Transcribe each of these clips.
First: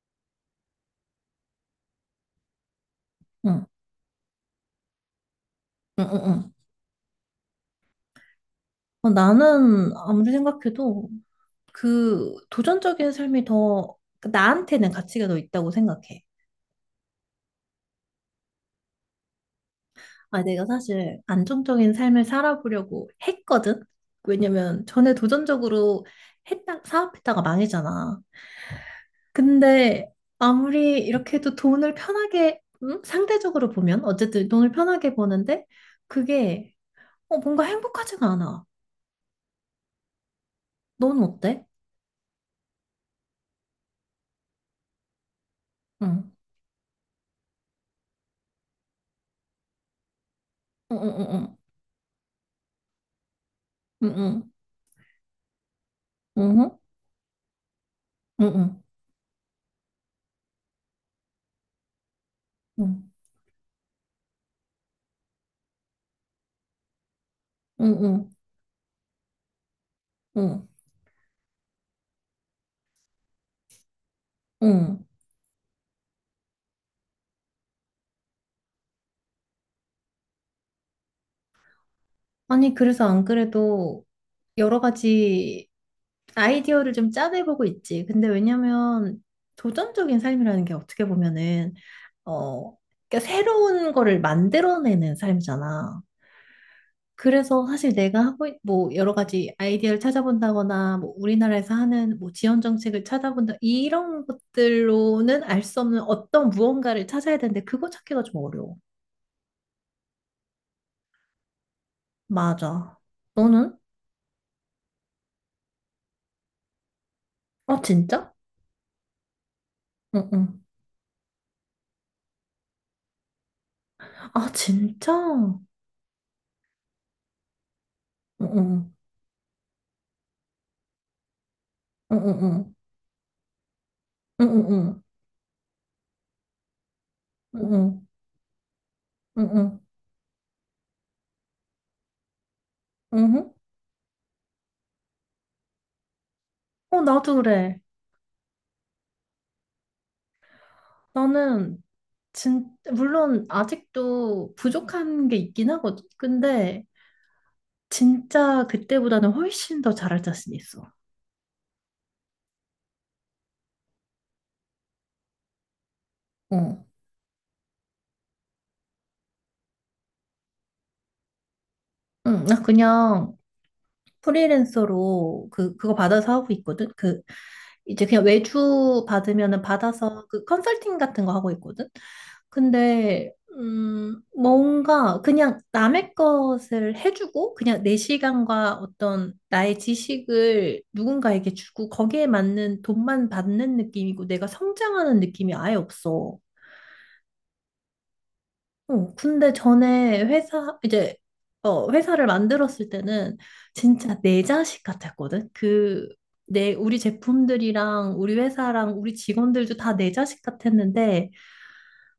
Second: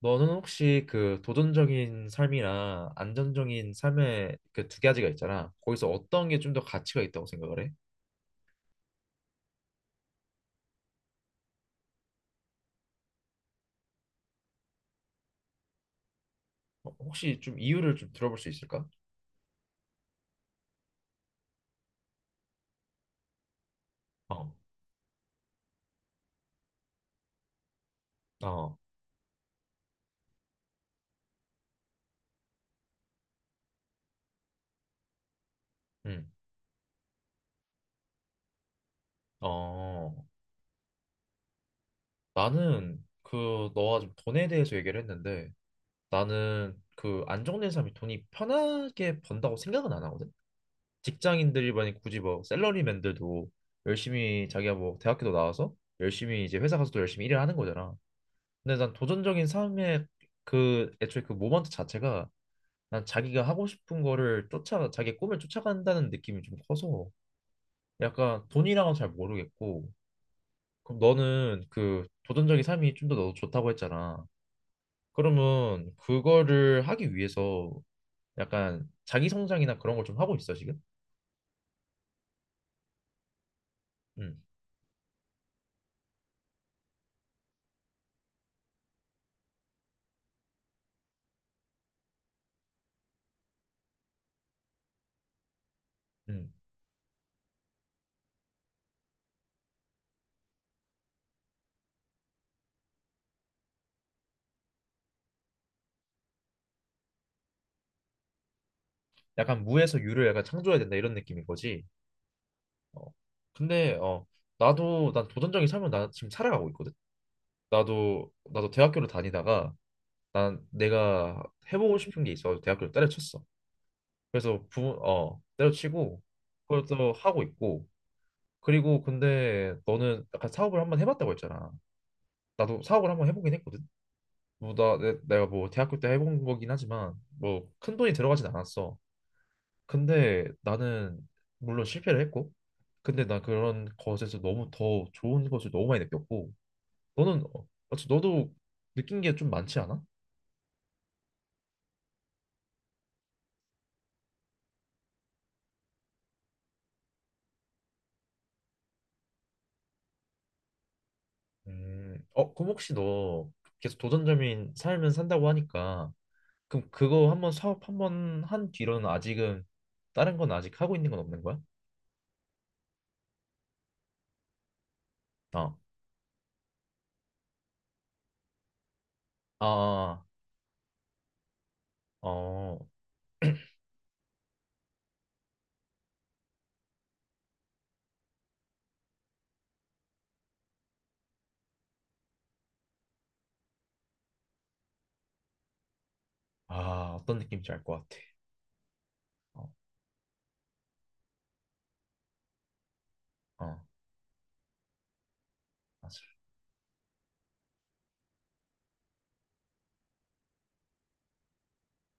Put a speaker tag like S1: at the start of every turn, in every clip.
S1: 너는 혹시 그 도전적인 삶이랑
S2: 응,
S1: 안정적인 삶의 그 두 가지가 있잖아. 거기서
S2: 응, 응,
S1: 어떤 게 좀
S2: 응.
S1: 더 가치가 있다고 생각을 해?
S2: 나는 아무리 생각해도 그 도전적인 삶이 더 나한테는 가치가 더 있다고 생각해.
S1: 혹시 좀 이유를 좀 들어볼 수 있을까?
S2: 아, 내가 사실 안정적인 삶을 살아보려고 했거든?
S1: 어,
S2: 왜냐면 전에 도전적으로 사업했다가 망했잖아.
S1: 어.
S2: 근데 아무리 이렇게 해도 돈을 편하게, 상대적으로 보면, 어쨌든 돈을 편하게 버는데
S1: 음.
S2: 그게 뭔가 행복하지가 않아.
S1: 어.
S2: 넌 어때?
S1: 나는 그 너가 좀 돈에 대해서 얘기를 했는데,
S2: 응,
S1: 나는 그 안정된 삶이 돈이 편하게 번다고 생각은 안 하거든.
S2: 응, 응, 응,
S1: 직장인들이 만약 굳이 뭐 샐러리맨들도
S2: 응, 응,
S1: 열심히
S2: 응.
S1: 자기가 뭐 대학교도 나와서 열심히 이제
S2: 응.
S1: 회사
S2: 응.
S1: 가서도 열심히 일을 하는 거잖아. 근데
S2: 응,
S1: 난 도전적인 삶의 그 애초에 그 모먼트 자체가 난
S2: 응,
S1: 자기가 하고 싶은 거를 쫓아 자기 꿈을 쫓아간다는 느낌이 좀 커서
S2: 응, 응, 응,
S1: 약간 돈이랑은 잘 모르겠고.
S2: 응.
S1: 그럼 너는 그 도전적인 삶이 좀 더 너도 좋다고 했잖아.
S2: 응.
S1: 그러면 그거를 하기 위해서 약간 자기 성장이나 그런 걸 좀 하고 있어 지금?
S2: 아니, 그래서 안 그래도
S1: 음.
S2: 여러 가지 아이디어를 좀 짜내보고 있지. 근데 왜냐면 도전적인 삶이라는 게 어떻게 보면은, 어, 그러니까 새로운 거를 만들어내는 삶이잖아.
S1: 음.
S2: 그래서 사실 내가 뭐, 여러 가지 아이디어를 찾아본다거나, 뭐, 우리나라에서 하는 뭐, 지원 정책을 찾아본다, 이런 것들로는 알 수 없는 어떤 무언가를 찾아야 되는데, 그거 찾기가 좀 어려워.
S1: 약간 무에서 유를 약간 창조해야 된다 이런 느낌인 거지.
S2: 맞아.
S1: 어.
S2: 너는?
S1: 근데 나도 난 도전적인 삶을 나 지금 살아가고 있거든.
S2: 아,
S1: 나도
S2: 진짜?
S1: 나도 대학교를 다니다가
S2: 응, 응.
S1: 난 내가 해보고 싶은 게 있어서 대학교를 때려쳤어.
S2: 아,
S1: 그래서
S2: 진짜? 응,
S1: 때려치고 그걸 또 하고 있고.
S2: 응.
S1: 그리고 근데 너는 약간 사업을 한번 해봤다고 했잖아.
S2: 응, 응, 응.
S1: 나도 사업을 한번 해보긴 했거든.
S2: 응, 응,
S1: 뭐 나,
S2: 응.
S1: 내, 내가 뭐 대학교 때 해본 거긴 하지만
S2: 응,
S1: 뭐 큰
S2: 응.
S1: 돈이 들어가진 않았어.
S2: 응, 응.
S1: 근데 나는 물론 실패를 했고,
S2: 응,
S1: 근데 난
S2: 응.
S1: 그런 것에서 너무 더 좋은 것을 너무 많이 느꼈고.
S2: 나도
S1: 너는
S2: 그래.
S1: 어째 너도 느낀 게 좀 많지 않아?
S2: 나는, 진, 물론, 아직도 부족한 게 있긴 하거든. 근데, 진짜 그때보다는 훨씬 더 잘할 자신 있어.
S1: 그럼 혹시 너 계속 도전점인 삶을 산다고 하니까,
S2: 응.
S1: 그럼 그거 한 번 사업 한 번 한 뒤로는 아직은 다른 건 아직 하고 있는 건 없는 거야?
S2: 응, 나 그냥, 프리랜서로 그
S1: 어,
S2: 그거 받아서 하고 있거든. 그 이제 그냥 외주 받으면은
S1: 아,
S2: 받아서 그 컨설팅 같은 거 하고 있거든.
S1: 어,
S2: 근데 뭔가 그냥 남의 것을 해주고 그냥 내 시간과 어떤 나의 지식을 누군가에게 주고 거기에 맞는 돈만 받는 느낌이고 내가 성장하는 느낌이 아예 없어.
S1: 어떤 느낌인지 알 것 같아.
S2: 근데
S1: 어.
S2: 전에 회사를 만들었을 때는
S1: 어.
S2: 진짜 내 자식 같았거든?
S1: 맞아.
S2: 우리 제품들이랑 우리 회사랑 우리 직원들도 다 내 자식 같았는데,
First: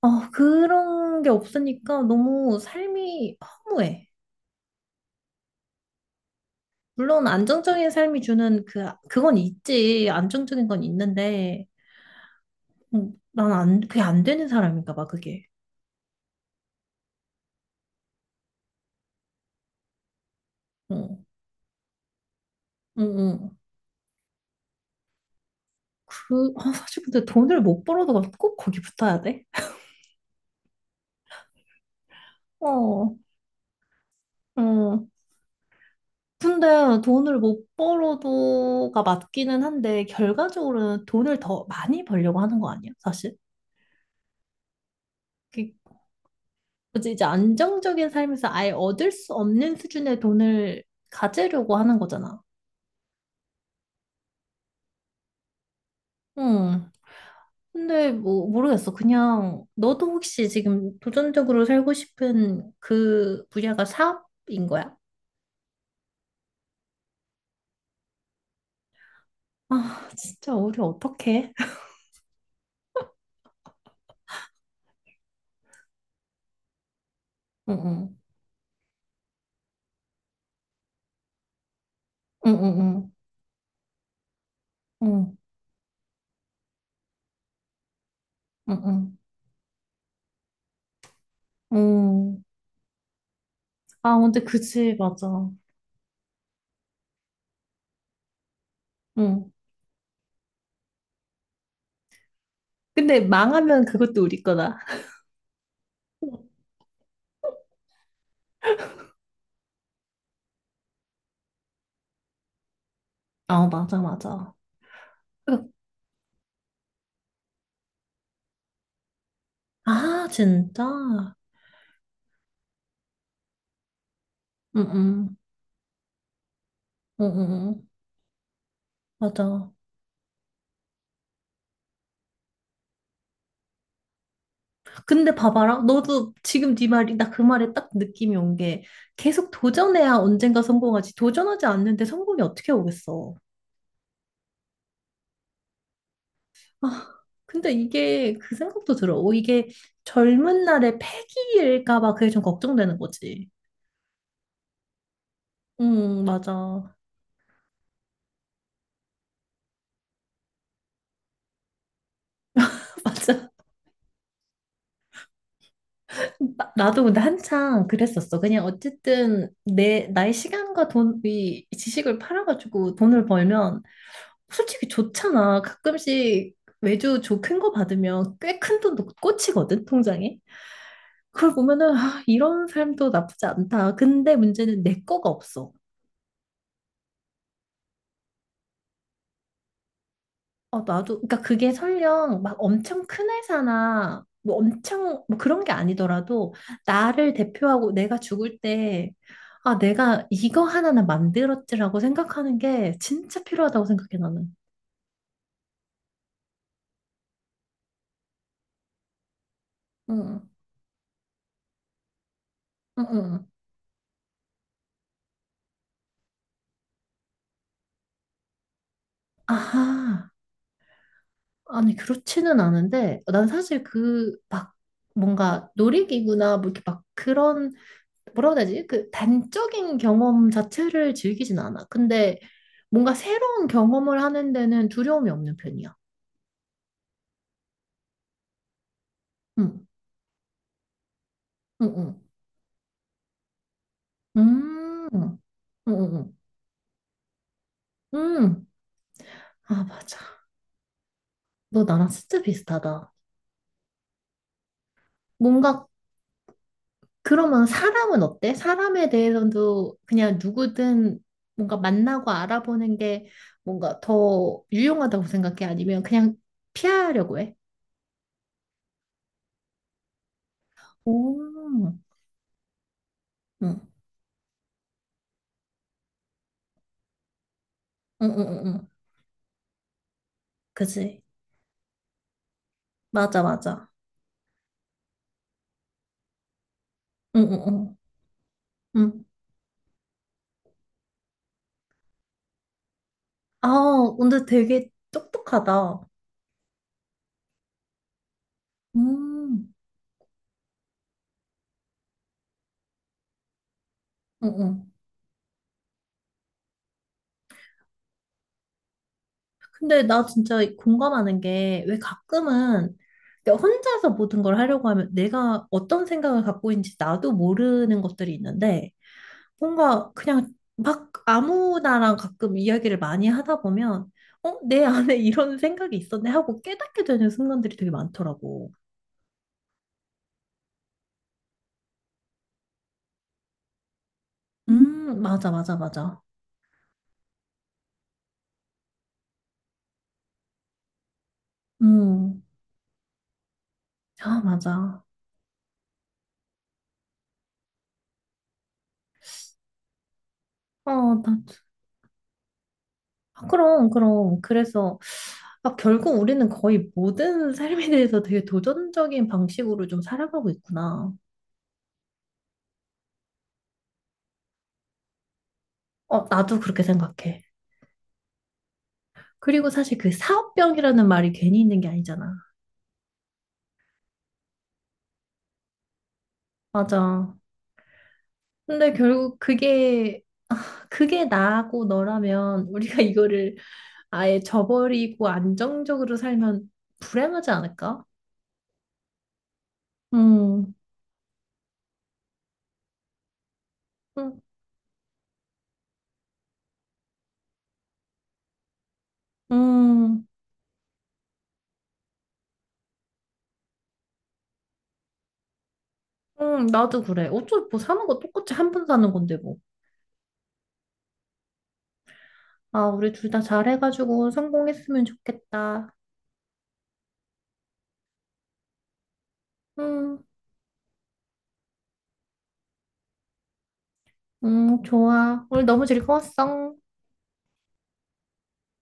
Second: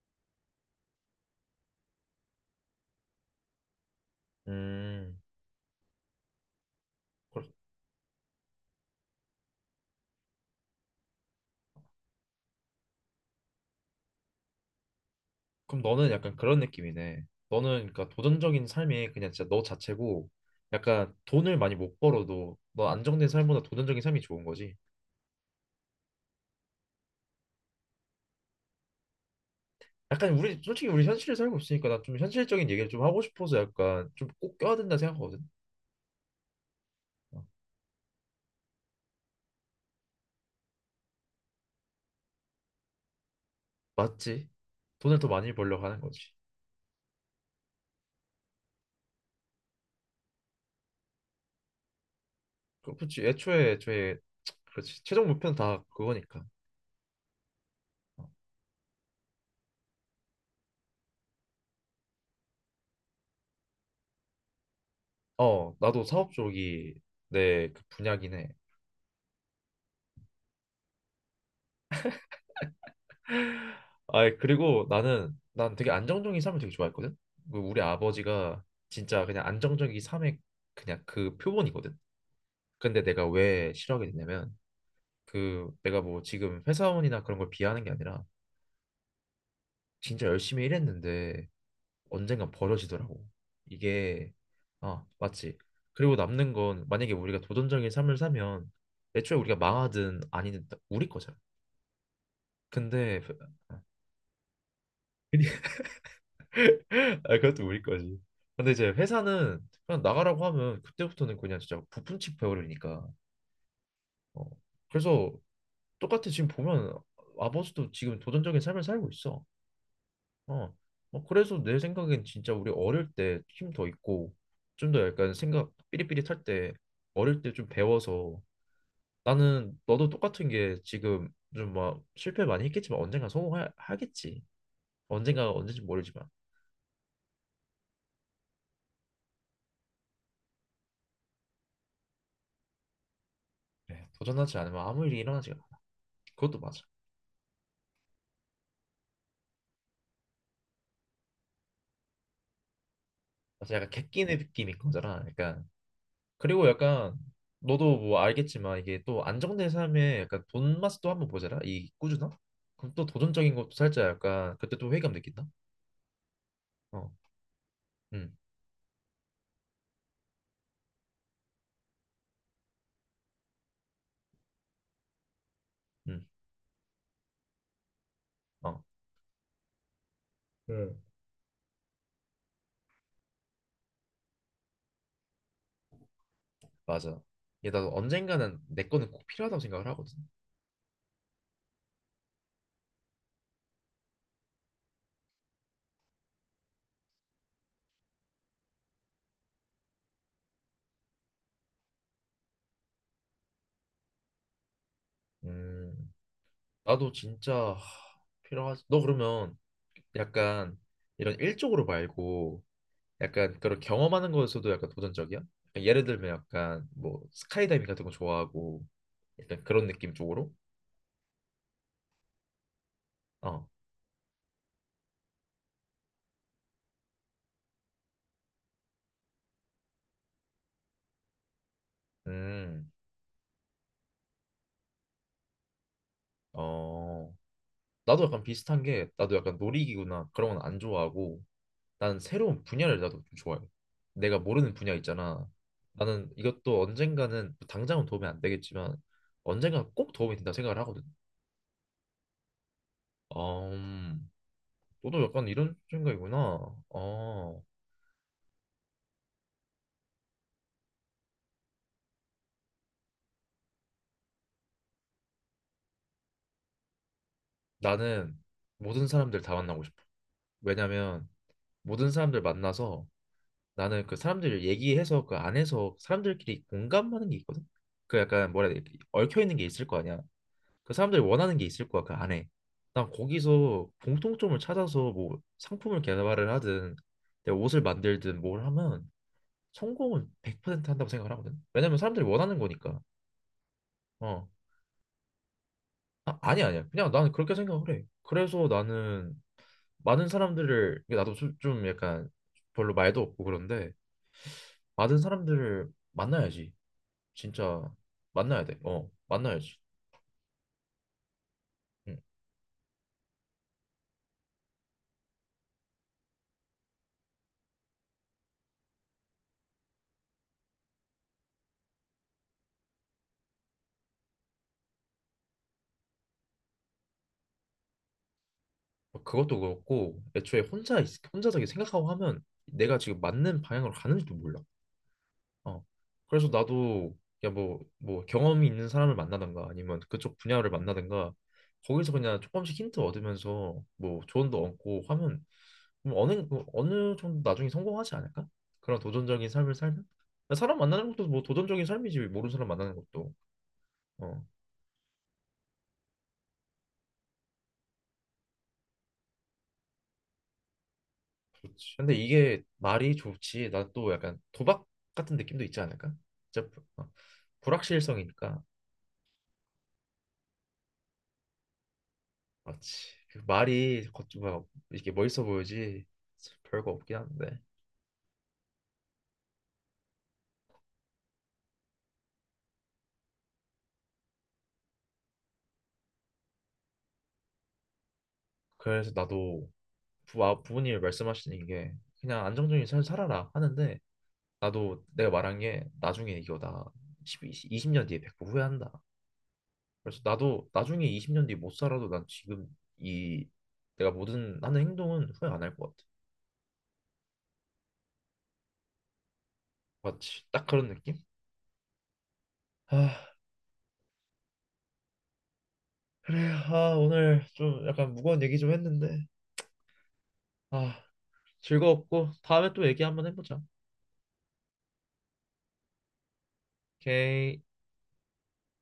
S2: 그런 게 없으니까 너무 삶이 허무해.
S1: 음,
S2: 물론
S1: 그렇-
S2: 안정적인 삶이 주는 그건 있지. 안정적인 건 있는데, 난 안, 그게 안 되는 사람인가 봐, 그게.
S1: 그럼 너는 약간 그런 느낌이네. 너는 그러니까 도전적인 삶이 그냥 진짜 너 자체고 약간
S2: 어,
S1: 돈을 많이 못 벌어도 너
S2: 응,
S1: 안정된
S2: 응.
S1: 삶보다 도전적인 삶이 좋은 거지.
S2: 아, 사실 근데 돈을 못 벌어도 꼭 거기 붙어야 돼?
S1: 약간 우리 솔직히 우리 현실에 살고 있으니까 난 좀 현실적인 얘기를 좀
S2: 어,
S1: 하고 싶어서 약간 좀 꼭 껴야 된다
S2: 어.
S1: 생각하거든.
S2: 근데 돈을
S1: 어,
S2: 못 벌어도가 맞기는 한데, 결과적으로는 돈을 더 많이 벌려고 하는 거 아니야, 사실?
S1: 맞지? 돈을 더 많이
S2: 그,
S1: 벌려고 하는 거지.
S2: 뭐지, 이제 안정적인 삶에서 아예 얻을 수 없는 수준의 돈을 가지려고 하는 거잖아.
S1: 그- 렇지. 애초에 그렇지. 최종 목표는 다 그거니까.
S2: 응. 근데 뭐, 모르겠어. 그냥, 너도 혹시 지금 도전적으로 살고 싶은 그 분야가 사업인 거야?
S1: 어, 나도 사업 쪽이 내 그 분야긴 해.
S2: 아, 진짜 우리 어떡해?
S1: 아, 그리고 나는 난 되게 안정적인 삶을 되게 좋아했거든. 그
S2: 응,
S1: 우리
S2: 응,
S1: 아버지가 진짜 그냥 안정적인 삶의 그냥 그 표본이거든.
S2: 응,
S1: 근데
S2: 응,
S1: 내가 왜 싫어하게 됐냐면,
S2: 응,
S1: 그 내가 뭐 지금 회사원이나 그런 걸 비하하는 게 아니라
S2: 응, 응, 응.
S1: 진짜 열심히 일했는데
S2: 응.
S1: 언젠간 버려지더라고.
S2: 아,
S1: 이게,
S2: 근데 그치,
S1: 아
S2: 맞아.
S1: 맞지. 그리고 남는 건, 만약에 우리가 도전적인 삶을 사면 애초에
S2: 응.
S1: 우리가 망하든 아니든 다 우리 거잖아.
S2: 근데
S1: 근데
S2: 망하면 그것도 우리 거다.
S1: 아 그것도 우리 거지. 근데 이제 회사는 그냥 나가라고 하면 그때부터는 그냥 진짜 부품치 배우려니까.
S2: 아, 맞아,
S1: 어.
S2: 맞아.
S1: 그래서 똑같이 지금 보면 아버지도 지금 도전적인 삶을 살고 있어.
S2: 아,
S1: 어. 어.
S2: 진짜?
S1: 그래서 내 생각엔 진짜 우리 어릴 때 힘 더 있고 좀 더 약간
S2: 응응.
S1: 생각 삐릿삐릿할 때, 어릴 때 좀
S2: 응응.
S1: 배워서.
S2: 맞아.
S1: 나는 너도 똑같은 게 지금 좀 막 실패 많이 했겠지만 언젠가 성공하겠지.
S2: 근데
S1: 언젠가
S2: 봐봐라.
S1: 언제지 모르지만.
S2: 너도 지금 네 말이, 나 그 말에 딱 느낌이 온 게, 계속 도전해야 언젠가 성공하지. 도전하지 않는데 성공이 어떻게 오겠어.
S1: 그래, 도전하지 않으면 아무 일이 일어나지가 않아. 그것도 맞아.
S2: 아, 근데 이게 그 생각도 들어. 오, 이게 젊은 날의 패기일까 봐 그게 좀 걱정되는 거지.
S1: 그래서 약간 객기 느낌인 거잖아, 약간.
S2: 응,
S1: 그리고
S2: 맞아.
S1: 약간, 너도 뭐 알겠지만 이게 또 안정된 삶에 약간 돈 맛도 한번 보잖아. 이 꾸준함? 그럼 또
S2: 맞아.
S1: 도전적인 것도 살짝 약간 그때 또 회의감 느낀다.
S2: 나도
S1: 어.
S2: 근데 한창
S1: 음.
S2: 그랬었어. 그냥 어쨌든 내 나의 시간과 돈이 지식을 팔아가지고 돈을 벌면 솔직히 좋잖아.
S1: 음.
S2: 가끔씩 외주 조큰 거 받으면 꽤 큰
S1: 어.
S2: 돈도 꽂히거든, 통장에.
S1: 응,
S2: 그걸 보면은 아, 이런 삶도 나쁘지 않다. 근데 문제는 내 거가 없어.
S1: 맞아. 얘, 나도 언젠가는 내 거는 꼭 필요하다고 생각을 하거든.
S2: 어, 나도, 그러니까 그게 설령 막 엄청 큰 회사나 뭐 엄청 뭐 그런 게 아니더라도 나를 대표하고 내가 죽을 때 아, 내가 이거 하나는 만들었지라고 생각하는 게 진짜 필요하다고 생각해, 나는.
S1: 음, 나도 진짜 필요하지. 너 그러면
S2: 응,
S1: 약간 이런 일적으로 말고
S2: 응, 응.
S1: 약간 그런 경험하는 거에서도 약간 도전적이야? 약간 예를 들면 약간 뭐 스카이다이빙 같은 거 좋아하고 약간 그런 느낌
S2: 아하.
S1: 쪽으로?
S2: 아니, 그렇지는 않은데 난
S1: 어,
S2: 사실 그 막 뭔가 놀이기구나 뭐 이렇게 막 그런 뭐라고 해야 되지? 그 단적인 경험 자체를 즐기진 않아. 근데
S1: 음,
S2: 뭔가 새로운 경험을 하는 데는 두려움이 없는 편이야.
S1: 어, 나도 약간 비슷한 게, 나도 약간
S2: 응,
S1: 놀이기구나 그런 건 안 좋아하고
S2: 응,
S1: 나는
S2: 응.
S1: 새로운 분야를 나도 좀 좋아해. 내가 모르는 분야
S2: 응,
S1: 있잖아. 나는
S2: 응,
S1: 이것도 언젠가는 당장은
S2: 응.
S1: 도움이 안 되겠지만
S2: 아,
S1: 언젠가 꼭
S2: 맞아.
S1: 도움이 된다 생각을 하거든.
S2: 너 나랑 진짜 비슷하다.
S1: 음. 너도 약간 이런
S2: 뭔가
S1: 생각이구나. 어,
S2: 그러면 사람은 어때? 사람에 대해서도 그냥 누구든 뭔가 만나고 알아보는 게 뭔가 더 유용하다고 생각해? 아니면 그냥 피하려고 해?
S1: 나는 모든 사람들 다 만나고 싶어. 왜냐면
S2: 오, 응,
S1: 모든 사람들 만나서,
S2: 응,
S1: 나는 그 사람들 얘기해서 그 안에서 사람들끼리 공감하는 게 있거든. 그
S2: 응,
S1: 약간,
S2: 응.
S1: 뭐라 해야
S2: 응.
S1: 되, 얽혀 있는 게 있을 거 아니야. 그
S2: 그지?
S1: 사람들이 원하는 게 있을 거야 그 안에. 난
S2: 맞아,
S1: 거기서
S2: 맞아.
S1: 공통점을 찾아서 뭐 상품을 개발을 하든
S2: 응,
S1: 내
S2: 응,
S1: 옷을
S2: 응.
S1: 만들든 뭘 하면
S2: 응.
S1: 성공은 100% 한다고 생각을 하거든. 왜냐면 사람들이 원하는 거니까.
S2: 아, 근데
S1: 어.
S2: 되게 똑똑하다.
S1: 아, 아니 아니야, 그냥 나는 그렇게 생각을 해. 그래서 나는
S2: 음,
S1: 많은 사람들을 이게, 나도 좀 약간 별로 말도 없고 그런데,
S2: 응, 응.
S1: 많은 사람들을 만나야지. 진짜 만나야 돼어, 만나야지.
S2: 근데 나 진짜 공감하는 게 왜
S1: 응.
S2: 가끔은 내가 혼자서 모든 걸 하려고 하면 내가 어떤 생각을 갖고 있는지 나도 모르는 것들이 있는데 뭔가 그냥 막 아무나랑 가끔 이야기를 많이 하다 보면 내 안에 이런 생각이 있었네 하고 깨닫게 되는 순간들이 되게 많더라고.
S1: 어, 그것도 그렇고, 애초에 혼자 저기 생각하고 하면 내가 지금 맞는 방향으로 가는지도 몰라.
S2: 맞아, 맞아,
S1: 어.
S2: 맞아.
S1: 그래서 나도 야 뭐 경험이 있는 사람을 만나든가, 아니면 그쪽 분야를 만나든가, 거기서 그냥
S2: 음,
S1: 조금씩 힌트 얻으면서 뭐
S2: 아,
S1: 조언도 얻고
S2: 맞아.
S1: 하면 뭐 어느 정도 나중에 성공하지 않을까? 그런 도전적인 삶을 살면 사람 만나는
S2: 어,
S1: 것도
S2: 나
S1: 뭐 도전적인 삶이지, 모르는 사람 만나는 것도.
S2: 아, 그럼, 그럼.
S1: 어.
S2: 그래서, 아, 결국 우리는 거의 모든 삶에 대해서 되게 도전적인 방식으로 좀 살아가고 있구나.
S1: 근데 이게 말이 좋지 나 또 약간 도박 같은 느낌도 있지 않을까?
S2: 어, 나도
S1: 진짜
S2: 그렇게 생각해.
S1: 불확실성이니까.
S2: 그리고 사실 그 사업병이라는 말이 괜히 있는 게 아니잖아.
S1: 맞지. 그 말이 겉 뭐 이렇게 멋있어 보이지 별거 없긴
S2: 맞아.
S1: 한데.
S2: 근데 결국 그게 나하고 너라면 우리가 이거를 아예 저버리고 안정적으로 살면 불행하지 않을까?
S1: 그래서 나도
S2: 음,
S1: 부모님이 말씀하시는 게 그냥 안정적인 삶 살아라 하는데,
S2: 음,
S1: 나도 내가 말한 게 나중에 이거 나 10, 20년 뒤에 100% 후회한다. 그래서
S2: 음,
S1: 나도 나중에 20년 뒤 못 살아도 난 지금 이 내가 모든 하는 행동은 후회 안 할 것 같아.
S2: 나도 그래. 어차피 뭐 사는 거 똑같이 한 번 사는 건데 뭐.
S1: 맞지, 딱 그런 느낌?
S2: 아, 우리 둘
S1: 아,
S2: 다 잘해가지고 성공했으면 좋겠다.
S1: 그래. 아, 오늘 좀 약간 무거운 얘기 좀 했는데.
S2: 응,
S1: 아, 즐거웠고 다음에 또 얘기 한번 해보자.
S2: 응, 좋아. 오늘 너무 즐거웠어.
S1: 오케이.